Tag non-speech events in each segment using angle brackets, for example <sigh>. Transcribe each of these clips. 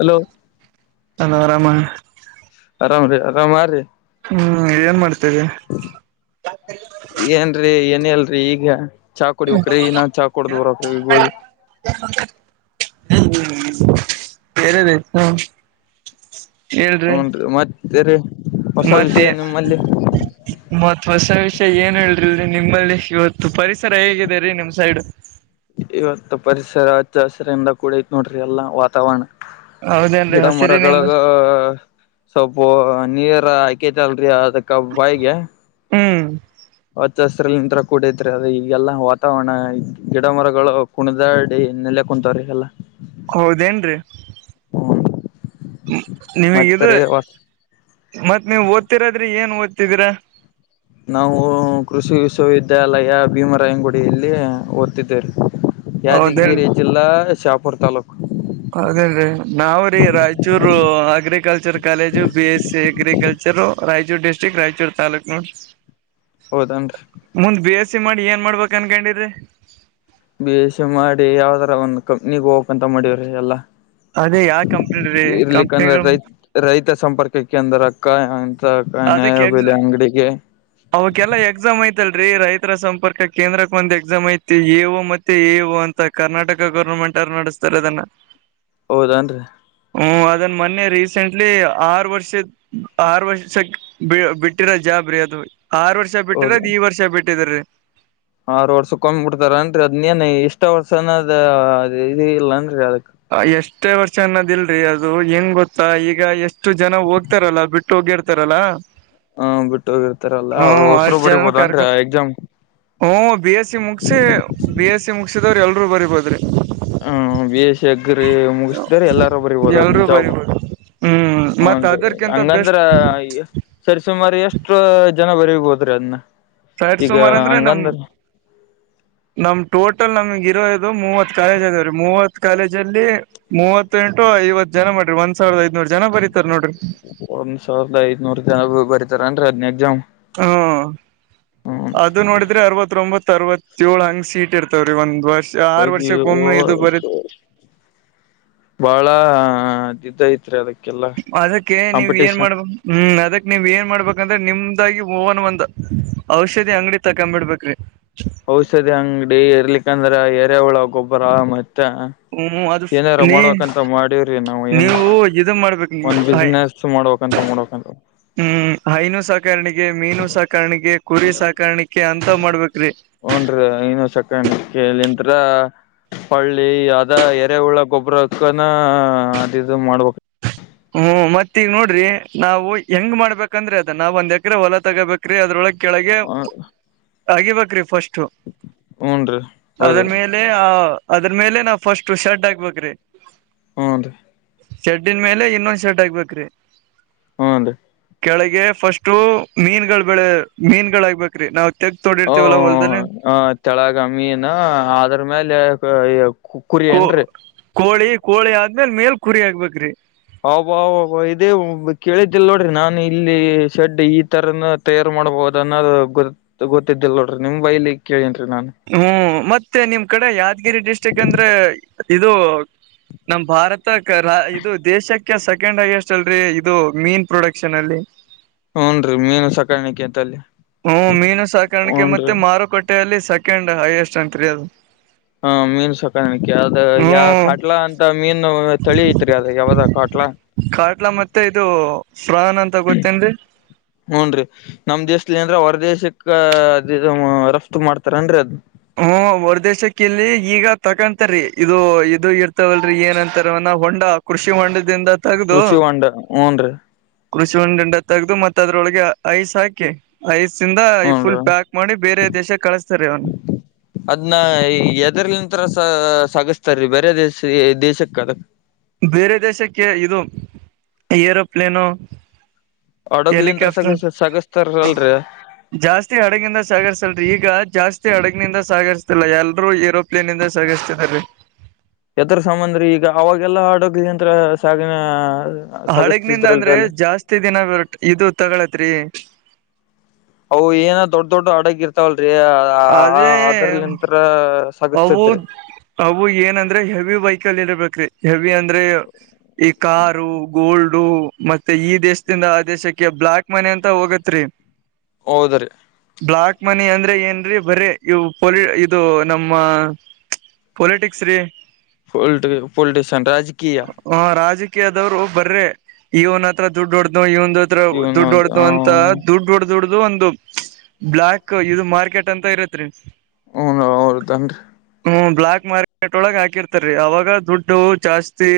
Hello ತನೋ ಆರಾಮ ಆರಾಮ್ ರೀ ಆರಾಮ್ ಆ ರೀ ಹ್ಮ್ ಏನ್ ಮಾಡ್ತಾ ಇದೀಯಾ. ಏನ್ರರಿ ಏನ್ ಇಲ್ರಿ ಈಗ ಚಾ ಕುಡಿಬೇಕ್ರೀ ನಾ ಚಾಹ ಕುಡ್ದ್ ಬರಬೇಕ್ ರೀ ಈಗ ಹೋಗಿ. ಬೇರೆ ಬ <unintelligible> ಹೇಳ್ರಿ ಬೇರೆ ಹೊಸ ವಿಷಯ ನಿಮ್ಮಲ್ಲಿ ಮತ್ತ್ ಹೊಸ ವಿಷಯ ಏನ್ ಹೇಳ್ರಿ ನಿಮ್ಮಲ್ಲಿ ಇವತ್ತು ಪರಿಸರ ಹೇಗಿದೆ ರೀ ನಿಮ್ ಸೈಡ್ ಇವತ್ತು ಪರಿಸರ ಹಚ್ಚ ಹಸಿರಿಂದ ಕೂಡ ಐತ್ ನೋಡ್ರಿ ಎಲ್ಲಾ ವಾತಾವರಣ. ಹೌದೇನ್ರಿ ಗಿಡ ಹಸಿರಿನಿಂದ ಮರಗಳಾಗ ಸ್ವಲ್ಪ ನೀರ್ ಆಕೇತಲ್ರಿ ಅದಕ್ಕ ಅಬಾಗೆ ಹ್ಮ್ ಹಚ್ಚ ಹಸರಿನಲ್ಲಿ ನಿಂತ್ರ ಕೂಡ ಐತ್ರಿ ಅದೇ ಈಗೆಲ್ಲ ವಾತಾವರಣ ಗಿಡ ಮರಗಳು. ಕುಣದಾಡಿ ನೆಲೆ ಕುಂತವ್ರೀ ಎಲ್ಲಾ. ಹೌದೇನ್ ರೀ ಹ್ಮ ಮತ್ತ ನಿಮಗಿದು. ರೀ ಹೊಸ ಮತ್ ನೀವು ಓದ್ತಿರೋದ್ ರೀ ಏನ್ ಓದುತ್ತೀದೀರಾ. ನಾವು ಕೃಷಿ ವಿಶ್ವವಿದ್ಯಾಲಯ ಭೀಮರಾಯಂಗುಡಿಯಲ್ಲಿ ಓದ್ತಿದ್ದೇವ್ ರೀ. ಹೌದೇನ್ ಯಾದಗಿರಿ ಜಿಲ್ಲಾ ಶಾಪುರ್ ತಾಲ್ಲೂಕು ಹೌದೇನ್ ರೀ ನಾವ್ರೀ Raichur agriculture college B S C agriculture Raichur district Raichur taluk ನೋಡ್ರಿ. ಹೌದೇನ್ರಿ ಮುಂದ್ ಬಿ ಎಸ್ ಸಿ ಮಾಡಿ ಏನ್ ಮಾಡ್ಬೇಕ ಅನ್ಕೊಂಡಿರಿ ಬಿ ಎಸ್ ಸಿ ಮಾಡಿ ಯಾವ್ದರ ಒಂದು ಕಂಪನಿಗೆ ಹೋಗಬೇಕಾಂತ ಮಾಡಿವ್ರಿ ಎಲ್ಲಾ. ಅದೇ ಯಾವ ಕಂಪನಿ ರೀ ಇರ್ಲಿಕ್ಕಂದ್ರ ಕಂಪ್ನಿಗಳು ರೈತ ರೈತ ಸಂಪರ್ಕ ಕೇಂದ್ರಕ್ಕ ಅಕ್ಕ ಅಂತ ನ್ಯಾಯ ಬೆಲೆ ಅಂಗಡಿಗೆ. ಅವಕೆಲ್ಲ ಎಕ್ಸಾಮ್ ಐತಲ್ರೀ ರೈತರ ಸಂಪರ್ಕ ಕೇಂದ್ರಕ್ಕೆ ಒಂದ್ ಎಕ್ಸಾಮ್ ಐತಿ ಎ ಓ ಮತ್ತೆ ಎ ಎ ಓ ಅಂತ್ ತ ಕರ್ನಾಟಕ ಗೌರ್ಮೆಂಟ್ ಅವರು ನಡಸ್ತಾರೆ ಅದನ್ನ ಹೌದನ್ರಿ ಹ್ಮ್ ಅದನ್ನ ಮೊನ್ನೆ ರೀಸೆಂಟ್ಲಿ ಆರು ವರ್ಷದ್ ಆರು ವರ್ಷಕ್ಕ್ ಬಿ ಬಿಟ್ಟಿರೊ ಜಾಬ್ ರೀ ಅದು ಆರು ವರ್ಷ ಹೌದ ಬಿಟ್ಟಿರೋದ್ ಈ ವರ್ಷ ಬಿಟ್ಟಿದ್ ರೀ ಆರು ವರ್ಷಕೊಂಡ್ಬಿಡ್ತಾರನ್ರಿ ಅದ್ ಎನ್ ಇಷ್ಟ ವರ್ಷ ಅನದ ಇದ ಇಲ್ಲನ್ರಿ ಅದಕ್ ಎಷ್ಟೇ ವರ್ಷ ಅನ್ನೋದಿಲ್ರಿಅದು ಹೆಂಗ್ ಗೊತ್ತಾ ಈಗ ಎಷ್ಟು ಜನ ಹೋಗ್ತಾರಲ್ಲ ಬಿಟ್ಟು ಬಿಟ್ಟುಹೋಗಿರ್ತಾರಲ್ಲ ಹ ಬಿಟ್ಟ ಹೋಗಿರ್ತಾರಲ್ಲಾ ಅವ್ರರು ಹೊಸರು ಬರಿಬೋದೇನರಿ ಎಕ್ಸಾಮ್ ಹ್ಮ್, ಬಿ ಎಸ್ ಸಿ ಮುಗಿಸೆಬಿ ಎಸ್ ಸಿ ಮುಗಸಿದವರು ಎಲ್ರು ಬರಿಬೋದ್ರಿ ಹ್ಮ್, ಬಿ ಎ ಸಿ ಅಗ್ರಿಮುಗಸಿದವರೇಲ್ಲಾರು ಬರಿಬೋದು ಅದ್ನ್ ಎಲ್ರೂ ಜಾಬ್ ಬರಿಬೋದು ಹ್ಮ್, ಮತ್ ಅದರ್ಕಿಂತ ಬೆಸ್ಟ್ ನ್ರಿಹಂಗಂದ್ರ ಸರಿ ಸುಮಾರು ಎಷ್ಟ ಜನ ಬರಿ ಬೋದ್ರಿ ಅದನ್ನ ಸೈಡ್ ಈಗ ಸುಮಾರ್ ಅಂದ್ರೆ ನಮ್ ಹಂಗಂದ್ರ. ನಮ್ ಟೋಟಲ್ ನಮಗ ಇರೋ ಇದು ಮೂವತ್ ಕಾಲೇಜ್ ಅದಾವ್ರೀ ಮೂವತ್ ಕಾಲೇಜ್ ಅಲ್ಲಿ ಮೂವತ್ ಎಂಟು ಐವತ್ ಜನ ಮಾಡ್ರಿ ಒಂದ್ ಸಾವಿರದ ಐದನೂರ ಜನ ಬರೀತಾರ ನೋಡ್ರಿ ಒಂದ್ ಸಾವಿರದ ಐದನೂರ ಜನ ಬರತಾರನ್ರಿ ಹದ್ನಾ ಎಕ್ಸಾಮ್. ಹಾ, ಹೂನ್ರಿ ಅದು ನೋಡಿದ್ರೆ ಅರವತ್ತೊಂಬತ್ ಅರವತ್ತ ಏಳಹಂಗ್ ಸೀಟ್ ಇರ್ತವ್ರೀ ಒಂದ್ ವರ್ಷ ಆರು ಹೋಗಿ ವರ್ಷಕ್ಕೆ ಒಮ್ಮೆ ಇದು ಬರಿತ್ ಬಹಳ ಇದಿದ್ದ ಐತ್ರಿ ಅದಕ್ಕ ಅದಕ್ಕೆ ನೀವ್ ಏನ್ ಮಾಡ್ಬೇಕು ಹ್ಮ್, ಅದಕ್ ನೀವ್ ಏನ್ ಮಾಡ್ಬೇಕಂದ್ರೆ ನಿಮ್ದಾಗಿ ಓವನ್ ಒಂದ್ ಔಷಧಿ ಅಂಗಡಿ ತಕೊಂಬಿಡ್ಬೇಕ್ರಿ ಹ <inaudible> ಔಷಧಿ ಅಂಗಡಿ ಇರ್ಲಿಕ ಅಂದ್ರೆ ಎರೆಹೂಳ ಗೊಬ್ಬರ ಮತ್ತೆ ಹ <inaudible> ಏನಾರ ಮಾಡ್ಬೇಕಂತ ಮಾಡೀವ್ರಿ ನಾವು ಏನ್ ನೀವು ಇದು ಒಂದ ಮಾಡ್ಬೇಕ್ ಬಿಸ್ನೆಸ್ ಮಾಡಬೇಕು. ಕಂತ ಮಡೋಕಂತ <unintelligible> ಹ್ಮ್, ಹೈನು ಸಾಕಣಿಕೆ, ಮೀನು ಸಾಕಣಿಕೆ, ಕುರಿ ಸಾಕಣಿಕೆ ಅಂತ ಮಾಡ್ಬೇಕ್ರಿ. ಹ್ಮ್, <unintelligible> ನ್ರೀ ಇನ್ನ ಸಕಣ ಕಂರ ಹಳ್ಳಿ ಅದ ಎರೆಹುಳಗೊಬ್ಬ್ರಕ್ಕನ ಅದಿದು ಮಾಡ್ಬೇಕ. ಹ್ಮ್, ಮತ್ತ ಈಗ ನೋಡ್ರಿ ನಾವು ಹೆಂಗ್ ಮಾಡ್ಬೇಕಂದ್ರೆ ಅದ ನಾ ಒಂದ್ ಎಕರೆ ಹೊಲ ತಗೋಬೇಕ. ಅದ್ರೊಳಗ್ ಕೆಳಗೆ ಆಗಿಬೇಕ್ರಿ ಫಸ್ಟ್ ಹೂನ್ರೀ ಅದ್ರ ಹೌದು ಮೇಲೆ ಆ ಅದ್ರ ಮೇಲೆ ನಾವ ಫಸ್ಟ್ ಶರ್ಟ್ ಹಾಕ್ಬೇಕ್ರಿ. ಹ್ಞ್ ರೀ ಶಡ್ಡಿನ್ ಮೇಲೆ ಇನ್ನೊಂದ್ ಶೆಡ್ಗ ಆಗ್ಬೇಕ್ರಿ. ಹ್ಮ್, ನ್ರಿ ಕೆಳಗೆ ಫಸ್ಟು ಮೀನ್ ಬೆಳೆ ಮೀನ್ಗಳಾಗಗ್ಬೇಕ್ರಿ ನಾವು ತೆಗ ತೋಡಿ ಹ ಇರ್ತೀವಲ್ಲಾ ಹೊಲ್ದಲ್ಲಿ. ಹ ತೆಳಗ ಮೀನು ಅದ್ರ ಮೇಲೆ ಕು ಕುರಿ ಕೋ ಏನ್ರಿ ಕೋಳಿ ಕೋಳಿ ಆದ್ಮೇಲೆ ಮೇಲ್ ಕುರಿ ಆಕ್ಬೇಕ್ರಿ, ಹಬ್ಬಬ್ಬಾ ಇದೇ ಕೇಳಿದ್ದಲ್ ನೋಡ್ರಿ ನಾನು ಇಲ್ಲಿ ಶೇಡ್ ಈ ತರನ ತಯಾರು ಮಾಡ್ಬಹದ ಅನ್ನೋದು ಗೊ ಗೊತ್ತಿದ್ದಿಲ್ಲ ನೋಡ್ರಿ ನಿಮ ಬಾಯಿಲಿ ಕೇಳಿನ್ ನಾನು ಹ್ಮ್, ಮತ್ತೆ ನಿಮ್ ಕಡೆ ಯಾದಗಿರಿ ಡಿಸ್ಟ್ರಿಕ್ ಅಂದ್ರೆ ಇದು- ನಮ ಭಾರತ ಇದು ದೇಶಕ್ಕೆ ಸೆಕೆಂಡ್ ಹೈಯೆಸ್ಟ್ ಅಲ್ರಿ ಇದು ಮೀನ್ ಪ್ರೊಡಕ್ಷನ್ ಅಲ್ಲಿ ಹ್ಮ್, ನ್ರಿಮೀನು ಸಾಕಾಣಿಕ ಅಂತಲ್ಲಿ ಹ್ಮ್, ಮೀನು ಸಾಕಾಣಿಕೆ ಹೂನ್ರೀ ಮತ್ತೆ ಮಾರುಕಟ್ಟೆಯಲ್ಲಿ ಸೆಕೆಂಡ್ ಹೈಯೆಸ್ಟ್ ಅಂತರಿ ಅದು. ಹ, ಮೀನ್ ಸಕಾಣಿಕ್ಕೆ ಅದ ಹ್ಮ್ ಕಾಡ್ಲಾ ಅಂತ ಮೀನು ತಳಿ ಐತ್ರಿ ಅದ ಯಾವದ ಕಾಟ್ಲಾ ಕಾಟ್ಲಾ ಮತ್ತೆ ಇದು ಪ್ರಹಾನ ಅಂತ ಗೊತ್ತೇನ್ರಿ.? ಹ್ಮ್ ನ್ರಿನಮ್ ದೇಶಲಿ ಏನ್ರಹೊರ ದೇಶಕ್ಕ ಅ ರಫ್ತು ಮಾಡ್ತಾರೇನ್ರಿ ಅದ- ಹ್ಮ, ಹೊರದೇಶಕ್ಕ ಇಲ್ಲಿ ಈಗ ತಕೊಂತ್ರೀ ಇದು ಇದು ಇರ್ತವಲ್ರಿ ಏನ್ಂತಾರವನ ಹೊಂಡಾ- ಕೃಷಿ ಹೊಂಡದಿಂದ ತೆಗ್ದು ಕೃಷಿ ಹೊಂಡ ಹ್ಮ್ ರೀ ಕೃಷಿ ಹೊಂಡದಿಂದ ತಗದು ಮತ್ತೆ ಅದ್ರೊಳಗೆ ಐಸ್ ಹಾಕಿ ಐಸ್ ಇಂದ ಫುಲ್ ಹೂನ್ರಿ ಪ್ಯಾಕ್ ಮಾಡಿ ಬೇರೆ ದೇಶಕ್ಕೆ ಕಳಿಸ್ತಾರೆ ಅವನ್ನ. ಅದ್ನ ಎದರ್ಲನ್ ತರ ಸ ಸಾಗಸ್ತಾರೀ ಬೇರೆ ದೇಶ ದೇಶಕ್ಕೆ ಅದು ಬೇರೆ ದೇಶಕ್ಕೆ ಇದು ಏರೋಪ್ಲೇನು ಹಡಗ್ಲಿಂದ ಹೆಲಿಕಾಪ್ಟರ್ ಸ ಸಾಗಸ್ತಾರ್ ಅಲ್ರೀ ಜಾಸ್ತಿ ಹಡಗಿಂದ ಸಾಗರ್ಸಲ್ರರಿ ಈಗ ಜಾಸ್ತಿ ಹಡಗಿನಿಂದ ಸಾಗರ್ಸಲ್ಲ ಎಲ್ರೂ ಏರೋ- ಪ್ಲೇನ್ ನಿಂದ ಸಾಗಿಸ್ತದ್ ರೀ ಎದರ ಸಾಮನ್ ಈಗ ಅವಾಗೆಲ್ಲಾ ಹಾಡೋಗಲಿಂತ್ರ ಸಾಗಿನ ಹಡಗ್ನಿಂದ ಅಂದ್ರೆ ಜಾಸ್ತಿ ದಿನ ಬರತ್ ಇದು ತೊಗಳತ್ರಿ ಅವು ಏನೋ ದೊಡ್ ದೊಡ್ ಹಡಗು ಇರ್ತವಲ್ರರಿ. ಅ ಅದೇ ಅದ್ರಲ್ಲಿ ನಿಂತ್ರ ಅವು ಸಾಗುಸ್ತತ್ ರೀ ಅವು ಏನಂದ್ರೆ ಹೆವಿ ವಹಿಕಲ್ ಇರ್ಬೇಕ್ರೀ ಹೆವಿ ಅಂದ್ರೆ ಈ ಕಾರು ಗೋಲ್ಡ್ ಡು ಮತ್ತೆ ಈ ದೇಶದಿಂದ ಆ ದೇಶಕ್ಕೆ ಬ್ಲಾಕ್ ಮನಿ ಅಂತ ಹೋಗತ್ ರೀ- ಹೌದ್ರೀ ಬ್ಲಾಕ್ ಮನಿ ಅಂದ್ರೆ ಏನ್ ಬರೀ ಬರೀ ಇವು ಪೊಲಿ ಇದು ನಮ್ಮ ಪೊಲಿಟಿಕ್ಸ್ ರೀ ಪೋಲ್ಟ್ ಪೋಲ್ಟಿಶನ್ ರಾಜಕೀಯ ಹ ರಾಜಕೀಯದವ್ರು ಬರ್ರೆ ಇವನ್ ಹತ್ರ ದುಡ್ಡು ಹೊಡ್ದ್ನೋ ಇವನ್ ಒಂದ್ ತ್ರ ಇವನು ದುಡ್ ಹೊಡೆದು ಅಂತ ದುಡ್ಡು ಹೊಡ್ ದೊಡ್ದದು ಒಂದು ಬ್ಲಾಕ್ ಇದು ಮಾರ್ಕೆಟ್ ಅಂತ ಇರುತ್ತ್ ರೀ. ಓಓ ಒತ್ತೇನ್ ರೀ. ಹ್ಮ ಬ್ಲಾಕ್ ಮಾರ್ಕೆಟ್ ಒಳಗ ಹಾಕಿರ್ತಾರೀ ಅವಾಗ ದುಡ್ಡು ಜಾಸ್ತಿ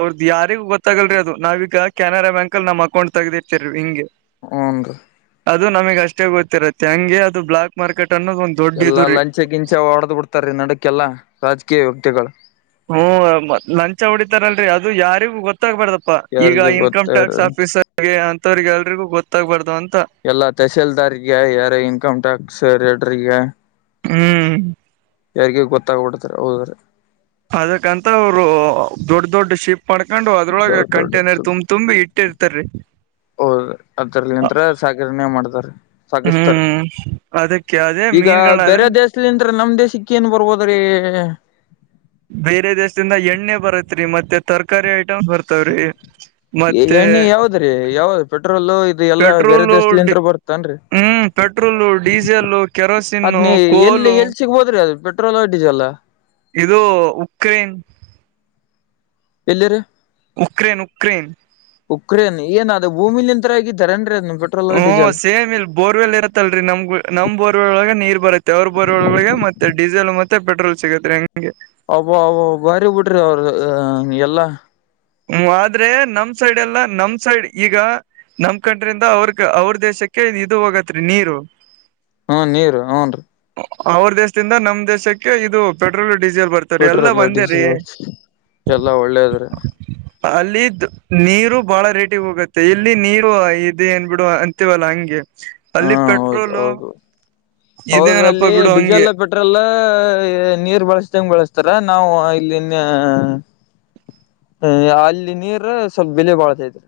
ಅವ್ರದ್ದ್ ಯಾರಿಗು ಗೊತ್ತಾಗಲ್ರಿ ಅದು ನಾವೀಗ ಕ್ಯಾನರಾ ಬ್ಯಾಂಕ್ ಅಲ್ಲಿ ನಮ್ಮ್ ಅಕೌಂಟ್ ತೆಗದಿರ್ತರ ರೀ ಹಿಂಗಿ ಹ್ಮ್ ಹಂಗ ಅದು ನಮಗೆ ಅಷ್ಟೇ ಗೊತ್ತಿರತ್ತೆ ಹಂಗೆ ಅದು ಬ್ಲಾಕ್ ಮಾರ್ಕೆಟ್ ಅನ್ನೋದು ದೊಡ್ಡ ಇದು ಎಲ್ಲಾ ರೀ ಲಂಚ ಗಿಂಚ ಹೊಡ್ದ್ ಬಿಡ್ತಾರೀ ನಡಕ್ಕೆಲ್ಲಾ ರಾಜಕೀಯ ವ್ಯಕ್ತಿಗಳು. ಹ್ಮ್ ಲಂಚ ಹೊಡಿತಾರೆ ಅಲ್ರರಿ ಅದು ಯಾರಿಗೂ ಗೊತ್ತ್ ತ್ತಾಗಬಾರ್ದಪ್ಪ ಈಗ ಯಾರಿಗೆ ಗೊತ್ತ ಇನ್ಕಮ್ ಟ್ಯಾಕ್ಸ್ ಆಫೀಸರ್ ಗೆ ಅಂತವ್ರಿಗೆ ಎಲ್ರಿಗೂ ಗೊತ್ತಾಗ್ಬಾರ್ದು ಅಂತ. ಎಲ್ಲಾ ತಹಸೀಲ್ದಾರ್ಗೆ ಯಾರ ಇನ್ಕಮ್ ಟ್ಯಾಕ್ಸ್ ರೈಡ್ರಗೆ. ಹ್ಮ್ ಯಾರಿಗೆ ಗೊತ್ತಾಗಬಿಡ್ತೆ ಹೌದ್ ರೀ. ಅದಕ್ಕಂತ ಅವ್ರು ದೊಡ್ಡ ದೊಡ್ ಶಿಪ್ ಮಾಡ್ಕೊಂಡು ಅದ್ರೊಳಗೆ ದೊಡ್ಡ ದೊಡ್ಡ ಕಂಟೇನರ್ ತುಂಬ್ ತುಂಬಿ ಇಟ್ಟಿರ್ತಾರೀ ಅದ್ರಲ್ಲಿ ನಿಂತ್ರೆ ಸಾಗರಣೆ ಮಾಡತಾರ್ ರೀ ಸಾಗಿಸತಾರ್ ರೀ. ಹ್ಮ್ ಅದಕ್ಕೆ ಅದೇ ಮೀನುಗಳನ್ನ ಬೇರೆ ದೇಶಲಿಂದ್ರ ನಮ್ ದೇಶಕ್ಕೆ ಏನ್ ಬರ್ಬೋದ್ರೀ. ಬೇರೆ ದೇಶದಿಂದ ಎಣ್ಣೆ ಬರತ್ರಿ ಮತ್ತೆ ತರಕಾರಿ ಐಟಮ್ಸ್ ಬರ್ತವ್ರಿ. ಮತ್ತೆ ಎಣ್ಣೆ ಯಾವುದು ರೀ ಯಾವದ್ ಪೆಟ್ರೋಲ್ ಇದು ಎಲ್ಲಾ ಬೇರೆ ಪೆಟ್ರೋಲು ದೇಶಲಿಂದ ಬರ್ತ್ ತನ್ರಿ ಹ್ಮ್ ಪೆಟ್ರೋಲು ಡೀಸೆಲ್ ಅದ್ ಕೆರೋಸಿನ್ನು ನೀ ಎಲ್ಲಿ ಕೋಲು ಎಲ್ಲಿ ಸಿಗಬೋದ್ ದ್ರೀ ಅದು ಪೆ ಟ್ರೋಲ್ಯ ಡೀಸೆಲ. ಇದು ಉಕ್ರೇನ್ ಎಲ್ಲಿ ರೀ ಉಕ್ರೇನ್ ಉಕ್ರೇನ್ ಉಕ್ರೇನ್ ಏನ್ ಅದು ಭೂಮಿಲಿ ನಿಂತರ್ ಆಗಿದ್ದಾರೇನ್ ರೀ ಅದ್ ಪೆಟ್ರೋಲ್ ಹ್ಮ ಡೀಸೆಲ್ ಸೇಮ ಇಲ್ ಬೋರ್ವೆಲ್ ಇರುತ್ತಲ್ರಿ ನಮ್ ನಮ್ ಬೋರ್ವೆಲ್ ಒಳಗೆ ನೀರ್ ಬರುತ್ತೆ ಅವ್ರ ಬೋರ್ವೆಲ್ ಒಳಗೆ ಮತ್ತೆ ಡೀಸೆಲ್ ಮತ್ತೆ ಮತ್ತೆ ಪೆಟ್ರೋಲ್ ಸಿಗುತ್ತೆ ಹೆಂಗೆ ಅಬ್ಬ ಅಬ್ಬ ಬಾರಿ ಬಿಡ್ರಿ ಅವರು ಎಲ್ಲಾ ಹ್ಮ್ ಆದ್ರೆ ನಮ್ ಸೈಡ್ ಎಲ್ಲಾ ನಮ್ ಸೈಡ್ ಈಗ ನಮ್ ಕಂಟ್ರಿಯಿಂದ ಅವರು ಅವರು ದೇಶಕ್ಕೆ ಇದು ಹೋಗತ್ರಿ ನೀರು ಹ್ಮ್ ನೀರು ಹ್ಮ್ ರೀ ಅವರು ದೇಶದಿಂದ ನಮ್ ದೇಶಕ್ಕೆ ಇದು ಪೆಟ್ರೋಲ್ ಡೀಸೆಲ್ ಬರ್ತ್ ಪೆಟ್ರೋಲ್ ಡೀಸೆಲ್ ಎಲ್ಲಾ ಒಳ್ಳೇದ್ ರೀ ಅಲ್ಲಿ ನೀರು ಬಾಳ ರೇಟಿಗೆ ಹೋಗುತ್ತೆ ಇಲ್ಲಿ ನೀರು ಇದೆನ್ಬಿಡು ಅಂತೀವಾಲ್ಲ ಹಂಗೆ ಹಾ ಅಲ್ಲಿ ಹೌದು ಪೆಟ್ರೋಲು ಹೌದು ಇದೇನಪ್ಪ ಬಿಡು ಹಂಗೆ ಟ್ರೋಲ್ಲ ನೀರ್ ಬಳಸ್ದಂಗ ಬಳಸ್ತಾರ ನಾವು ಇಲ್ಲಿನ್ ಹ್ಮ್ ಅಲ್ಲಿ ನೀರು ಸ್ವಲ್ಪ ಬೆಲೆ ಬಾಳ್ತೈತ್ ರೀ.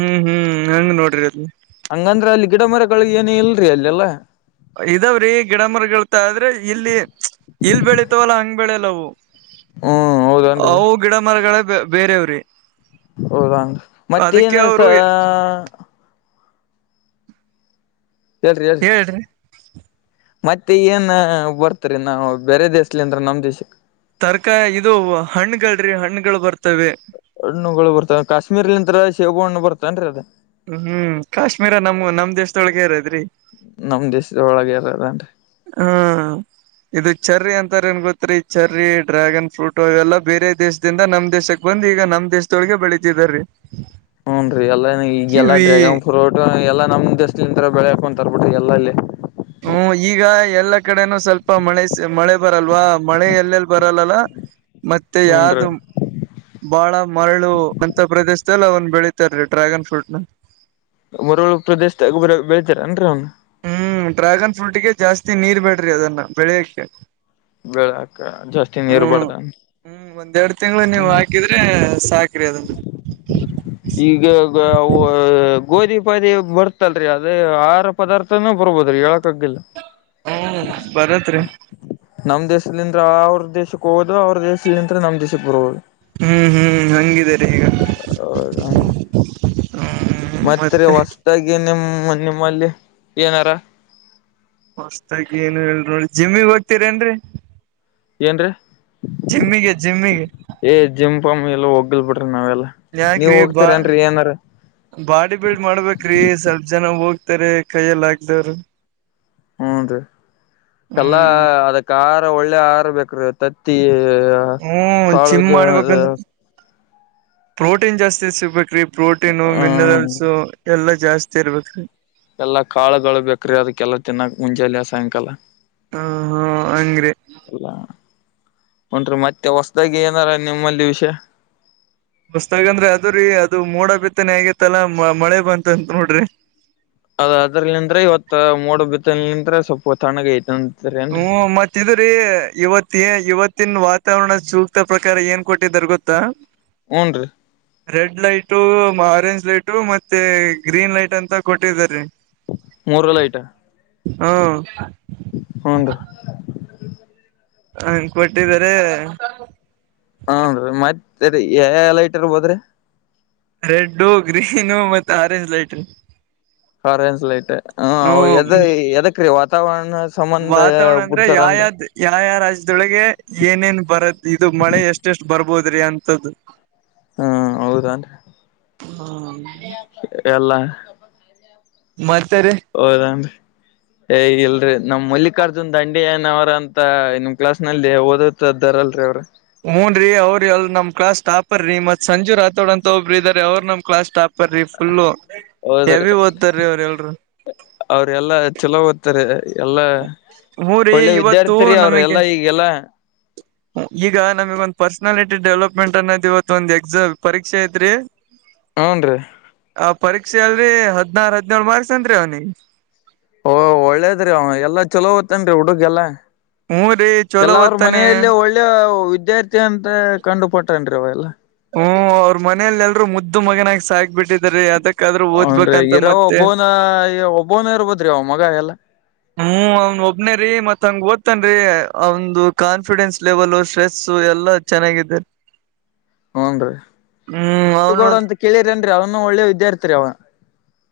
ಹ್ಮ್ ಹ್ಮ್ ಹಂಗ್ ನೋಡ್ರಿ ಅಲ್ಲಿ ಹಂಗಂದ್ರೆ ಅಲ್ಲಿ ಗಿಡ ಮರಗಳಿಗೆ ಏನು ಇಲ್ರರಿ ಅಲ್ಲೆಲ್ಲಾ. ಇದಾವ್ರೀ ಗಿಡ ಮರಗಳತ್ತ್ ಆದ್ರೆ ಇಲ್ಲಿ. ಇಲ್ ಬೆಳಿತವಲ್ಲಾ ಹಂಗ್ ಬೆಳೆಯಲ್ಲ ಅವು ಹ್ಮ್ ಹೌದನ್ರಿ ಅವು ಗಿಡ ಮರಗಳೇ ಬೇರೆವ್ ರೀ ಹೌದಾಂಗ ಮತ್ತೆ ಏನೋ ಸ ಹೇಳಿರಿ ಹೇಳರಿ ಹೇಳ್ರಿ ಮತ್ತೆ ಏನ್ ಬರ್ತರಿ ನಾವು ಬೇರೆ ದೇಶಲಿ ಅಂದ್ರ ನಮ್ ದೇಶಕ್ಕ ತರಕಾರ್ ಇದು ಹಣ್ಣುಗಳು ರೀ ಹಣ್ಣುಗಳು ಬರ್ತವ್ ರೀ ಹಣ್ಣುಗಳು ಬರ್ತಾವ್ ಕಾಶ್ಮೀರ್ಲಿಂತ್ರರ ಶೇಬೂ ಹಣ್ಣು ಬರ್ತನ್ರೀ ಅದು. ಹ್ಮ್ ಕಾಶ್ಮೀರ ನಮ್ಮ್ ನಮ್ಮ ದೇಶದೊಳಗೆ ಇರೋದ್ ರೀ ನಮ್ ದೇಶದ ಒಳಗೆ ಇರೋದ್ ಎನ್ರೀ ಹ್ಮ ಇದುಕ್ಕೆ ಚಾರೀ ಅಂತಾರೆ ಏನ್ ಗೊತ್ತುತ್ರಿ ಚೇರಿ ಡ್ರ್ಯಾಗನ್ ಫ್ರೂಟು ಇವೆಲ್ಲಾ ಬೇರೆ ದೇಶ್ ದಿಂದ ನಮ್ ದೇಶಕ್ ಬಂದು ಈಗ ನಮ್ ದೇಶದೊಳಗೆ ಬೆಳಿತಿದ ರೀ ಹ್ಮ್ ರೀ ಎಲ್ಲ ಈಗೆಲ್ಲಾ ಡ್ರ್ಯಾಗನ್ ಫ್ರೂಟ್ ಎಲ್ಲಾ ನಮ್ ದೇಶದ ಬೆಳಕೊಂತರ್ ಬಿಡ್ರಿ ಎಲ್ಲ ಅಲ್ಲೆ. ಹ್ಮ್ ಈಗ ಎಲ್ಲಾ ಕಡೆನೂ ಸ್ವಲ್ಪ ಮಳೆ ಮಳೆ ಬರಲ್ವಾ ಮಳೆ ಎಲ್ಲೆಲ್ಲಿ ಬರಲ್ಲಲ್ಲ ಮತ್ತೆ ಹೂನ್ ರೀ ಯಾದಂ- ಬಾಳ ಮರಳು ಅಂತ ಪ್ರದೇಶದಲ್ಲಿ ಅವನ್ನ ಬೆಳೀತಾರೀ ಡ್ರ್ಯಾಗನ್ ಫ್ರೂಟ್ ನ ಮರಳಗ್ ಪ್ರದೇಶದಾಗ ಬರೆ ಬೆಳಿಳ್ತಾರನ್ರೀ ಅವನ್ನ. ಹ್ಮ್ ಡ್ರ್ಯಾಗನ್ ಫ್ರೂಟ್ಗೆ ಜಾಸ್ತಿ ನೀರ್ ಬೇಡ್ರಿ ಅದನ್ನ ಬೆಳೆಯಕ್ಕೆ. ಬೆಳಯಕ ಜಾಸ್ತಿ ನೀರ್ ಹ್ಮ್ ಬಾರ್ದಾ ಹ್ಮ್ ಒಂದೆರಡೂ ತಿಂಗಳು ನೀವು ಹಾಕಿದ್ರೆ ಸಾಕ್ರಿ ಅದನ್ನ ಈಗ ಗೋ ಹ ಗೋಧಿ ಪಾದಿ ಬರ್ತಲ್ ರೀ ಅದ ಆರ್ ಪದಾರ್ಥನೂ ಬರ್ಬೋದ್ ರೀ ಹೇಳಕ್ ಆಗಲ್ಲ. ಹ್ಮ ಬರುತ್ ರೀ ನಮ್ ದೇಶದಿಂದ ಅವರು ದೇಶಕ್ಕೆ ಹೋಗೋದು ಅವರು ದೇಶಲಿಂದ್ರ ನಮ್ ದೇಶಕ್ಕೆ ಬರೋದು. ಹ್ಮ್ ಹ್ಮ್ ಹಂಗಿದೆ ರೀ ಹ್ಮ್ ಮತ್ ರೀ ಮತ್ತೆ ಹೊಸದಾಗಿ ನಿಮ್ಮ್ ನಿಮ್ಮಲ್ಲಿ ಏನಾರ. ಹೊಸ್ತಾಗಿ ಏನು ಹೇಳಿ ನೋಡಿ ಜಿಮ್ಮಿಗ್ ಹೋಗ್ತೀರೇನ್ ರೀ ಏನ್ರೀ ಜಿಮ್ಮಿಗೆ ಜಿಮ್ಮಿಗೆ ಏ ಜಿಮ್ ಪಾಮ್ ಎಲ್ಲಾ ಹೋಗಲ್ ಬಿಡ್ರಿ ನಾವೆಲ್ಲಾ ನೀವ್ ಯಾಕ್ರಿ ಬಾ ಹೋಗ್ತಿರ ಏನ್ರಿ ಏನಾರ ಬಾಡಿ ಬಿಲ್ಡ್ ಮಾಡ್ಬೇಕ್ರಿ ಸ್ವಲ್ಪ ಜನ ಹೋಗ್ತಾರ ಕೈಯ್ಯಲ್ಲಿ ಹಾಗ್ತಾಇಲ್ಲಾ. ಹ್ಮ್ ನರೀ ಎಲ್ಲಾ ಹ್ಮ್ ಅದಕ್ ಆಹಾರ ಒಳ್ಳೆ ಆಹಾರ ಬೇಕ್ರೀ ತತ್ತಿ- ಹ್ಮ್, ಜಿಮ್ ಕಾಳುದು ಮಾಡ್ಬೇಕಂದ್ರ ಪ್ರೋಟೀನ್ ಜಾಸ್ತಿ ಸಿಗ್ಬೇಕ್ರಿ ಪ್ರೋಟೀನು, ಹ್ಮ್ ಮಿನರಲ್ಸ್ ಎಲ್ಲಾ ಜಾಸ್ತಿ- ಜರ್ವತ್ತು ರಿ <unintelligible> ಎಲ್ಲಾ ಕಾಳುಗಳು ಬೇಕ್ರೀ ಅದಕ್ಕೆಲ್ಲ ತಿನ್ನಕಾ ಮುಂಜಾಲೆ ಸಾಯಂಕಾಲ. ಹಾ, ಹಾ ಹಂಗ್ರಿ ಅಲ್ಲ ಅಂತ್ರಮತ್ತೆ ಹೊಸದಾಗಿ ಏನಾರ ನಿಮ್ಮಲ್ಲಿ ವಿಷಯ. ಒಸ್ತಾಗಂದ್ರೆ ಅದ್ರೀ ಅದು ಮೋಡ ಬಿತ್ತನೆ ಆಗೇತ್ತಲ್ಲಾ ಮಳೆ ಬಂತಂತ ನೋಡ್ರಿ. ಅದ ಅದ್ರಲ್ಲಿಂದ್ರೆ ಇವತ್ತು ಮೋಡ ಬಿತ್ತನೆ ಲಿಂತ್ರ ಸ್ವಲ್ಪ ತಣ್ಣಗ ಐತ ಹ್ಮ ಮತ್ತೆ <unintelligible> ಇವತ್ ಏ ಇವತ್ತಿನ ವಾತಾವರಣ ಸೂಕ್ತ ಪ್ರಕಾರ ಏನ್ ಕೊಟ್ಟಿದರ್ ಗೊತ್ತಾ ಹ್ಮ್, ನ್ರಿ ರೆಡ್ ಲೈಟು, ಆರೆಂಜ್ ಲೈಟು ಮತ್ತೆ ಗ್ರೀನ್ ಲೈಟ್ ಅಂತ ಕೊಟ್ಟಿದ್ದಾರೆ. ಮೂರು ಲೈಟಾ- ಹ್ಮ್, ಹ್ನ್ ರೀ <inaudible> ಹಂಗ ಕೊಟ್ಟಿದಿದ್ದಾರೆ ಹ್ಮ್, ನ್ರಿಮತ್ತೆ ಯಾವ್ಯಾವ ಲೈಟ್ರ್ಬೋ <unintelligible> ದ್ರಿ ರೆಡ್ಡು ಗ್ರೀನು ಮತ್ತೆ ಆರೆಂಜ್ ಲೈಟ್ ರೀ ಆರೇಂಜ್ ಲೈಟ್ ಹ, ಎದ ಹ್ಮ ಎದಕ್ ರೀ ವಾತಾವರಣ ಸಂಬಂಧ ಬಿಡ್ತಾರನ್ರಿ ಯಾವ ಯ ರಾಜ್ಯದೊಳಗೆ ಏನೇನ್ ಬರದ ಇದು ಮಳೆ ಎಷ್ಟ ಎಷ್ಟ್ ಬರ್ಬೋದ್ರಿ ಅಂತದ್ದು. <unintelligible> ಹ್ಮ್, ಹೌದಾನ್ರಿ ಹ್ಮ <inaudible> ಎಲ್ಲಾ ಮತ್ತೆ, ರಿ ಅವಾಮ <unintelligible> ಏ ಇಲ್ರಿ ನಮ್ ಮಲ್ಲಿಕಾರ್ಜುನ್ ದಂಡಿಯನ ಅವರ ಅಂತ ನಿಮ್ ಕ್ಲಾಸ್ ನಲ್ಲಿ ಓದ ದ್ದಾರಲ್ರಿೀ ಅವ್ರರು <unintelligible> ಹ್ನೂ ರೀ ಅವ್ರರು ಎ ನಮ್ ಕ್ಲಾಸ್ ಟಾಪರ್ ರೀ ಮತ್ ಸಂಜು ರಾಥೋಡ್ ಅಂತ ಒಬ್ರು ಇದಾರೆ ಅವರು ನಮ್ class topper. Topper full heavy ಓದ್ತಾರೀ ಅವ್ರ ಎಲ್ರು- ಅವ್ರೆ ಎಲ್ಲ ಚಲೋ ಓದ್ತಾರೆ ಎಲ್ಲ ಹೂ ರೀ ಒಳ್ಳೆ ಇವತ್ತು ವಿದ್ಯಾರ್ಥಿ ರೀ ಅವ್ರ ನಮಗೆ ಎಲ್ಲಾ ಈಗೆಲ್ಲ. ಈಗ ನಮಗ್ ಒಂದ್ ಪರ್ಸನಾಲಿಟಿ ಡೆವಲಪ್ಮೆಂಟ್ ಅನ್ನೋದ್ ಇವತ್ ಒಂದ್ ಎಕ್ಸಾಮ್ ಪರೀಕ್ಷೆ ಇತ್ರಿ ಹ್ಮ <inaudible> ಹ್ನ್ ರೀ- ಆ ಪರೀಕ್ಷೆ ಅಲ್ರಿ ಹದ್ನಾರು ಹದ್ನೇಳು ಮಾರ್ಕ್ಸ್ ಅಂನರಿ ಅವ್ನಿಗೆ ಓಹೋ ಒಳ್ಳೇದ್ರಿ ಅವ ಎಲ್ಲಾ ಚಲೋಓದಾತ ತ್ತೇನ್ರಿ ಹುಡುಗ ಹೂ ರೀ ಚೊಲೋ ಎಲ್ಲ ಅವ್ರ ಓದ್ತಾನೆ ಮನೆಯಲ್ಲೇ ಒಳ್ಳೆ ವಿದ್ಯಾರ್ಥಿ ಅಂತ ಕಂಡು ಪಟ್ಟನ್ ಅವ ಎಲ್ಲಾ. ಹ್ಮ್, ಅವ್ರ ಮನೆಯಲ್ಲಿ ಎಲ್ರೂ ಮುದ್ದು ಮಗನಾಗ ಸಾಕ್ಬಿಟ್ಟಿದಿದ್ದಾರೆ ಅದಕ್ಕಾದ್ರೂ ಓದ್ಬೇಕಂತ ಮತ್ತೆ ಈ ಒಬ್ಬನ ಇರ್ಬೋದ್ರಿ ಅವ ಮಗ ಎಲ್ಲ ಹ್ಮ್, ಅವನ್ ಒಬ್ನೇ ರೀ ಮತ್ ಹಂಗ ಓದ್ತನ್ರಿ ಅವ್ದ ಕಾನ್ಫಿಡೆನ್ಸ್ ಲೆವೆಲ್ ಸ್ಟ್ರೆಸ್ ಎಲ್ಲಾ ಚೆನ್ನಾಗಿದೆ ಹುನ್ರೀ ಹ್ಮ್ ದುಡ್ಡು ಅವನು ಕೂಡು ಅಂತ ಕೇಳಿರೆನ್ರಿ ಅವನು ಒಳ್ಳೆ ವಿದ್ಯಾರ್ಥಿ ರಿ ಅವ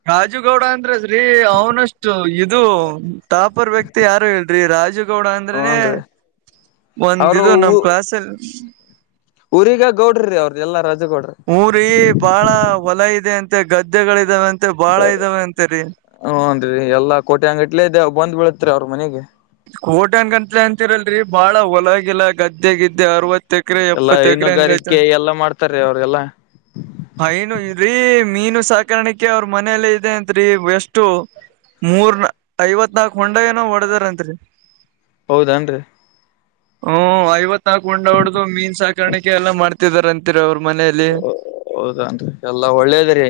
ರಾಜುಗೌಡ ಅಂದ್ರದ್ರಿ ಅವನಷ್ಟು ಇದು ಟಾಪರ್ ವ್ಯಕ್ತಿ ಯಾರು ಇಲ್ರಿ ರಾಜು ಗೌಡ ಅಂದ್ರೆನೆ ಹೂನ್ ರೀ ಒಂದ್ ಅವರು ಇದು ನಮ್ ಕ್ಲಾಸ್ ಅಲ್ಲಿ ಊರಿಗ ಗೌಡ್ರ ರೀ ಅವ್ರ್ ಎಲ್ಲ ರಾಜುಗೌಡ ಊ ರೀ ಬಾಳ ಹೊಲ ಇದೆ ಅಂತೆ ಗದ್ದೆಗಳ್ ಇದಾವಂತೆ ಬಾಳ ಇದಾವ ಅಂತೆ ರೀ ಹುನ್ರಿ ಎಲ್ಲಾ ಕೋಟ್ಯಾನ್ ಗಟ್ಲೆೇ ಇದೆ ಬಂದ್ ಬೀಳತ್ರಿ ಅವ್ರ್ ಮನೆಗೆ ಕೋಟ್ಯಾನ್ ಗಟ್ಟ್ಲೆ ಅಂತಿರಲ್ರಿ ಬಾಳ ಹೊಲಗಿಲ್ಲಾ ಗದ್ದೆಗಿದ್ದೆ ಅರವತ್ತ್ ಹತ್ತ್ ಕ್ರೇ ಎಲ್ಲಾ ಎಪ್ಪತ್ತ್ ಕ್ರೇ ಹೆಂಗಯ್ತ್ ಹೈನುಗಾರಿಕೆ ಎಲ್ಲಾ ಮಾಡ್ತಾರೀ ಅವ್ರೆಲ್ಲಾ ಹಾ ಏನು ರೀ ಮೀನು ಸಾಕಾಣಿಕೆ ಅವ್ರ ಮನೆಯಲ್ಲೇ ಇದೆ ಅಂತ್ರಿ ಎಷ್ಟು ಮೂರ್ ನಾ ಐವತ್ ನಾಲ್ಕ್ ಹೊಂಡ ಏನೋ ಹೊಡದಾರಂತ್ರಿ ಹೌದನ್ರಿ ಹ್ಮು ಐವತ್ ನಾಲ್ಕು ಗುಂಡ ಹೊಡ್ದು ಮೀನ್ ಸಾಕಾಣಿಕೆ ಎಲ್ಲಾ ಮಾಡ್ತಿದಾರ ಅಂತೆ ರಿ ಅವ್ರ ಮನೆಯಲ್ಲಿ ಹೌದ ಎಲ್ಲಾ ಒಳ್ಳೇದ್ರೀ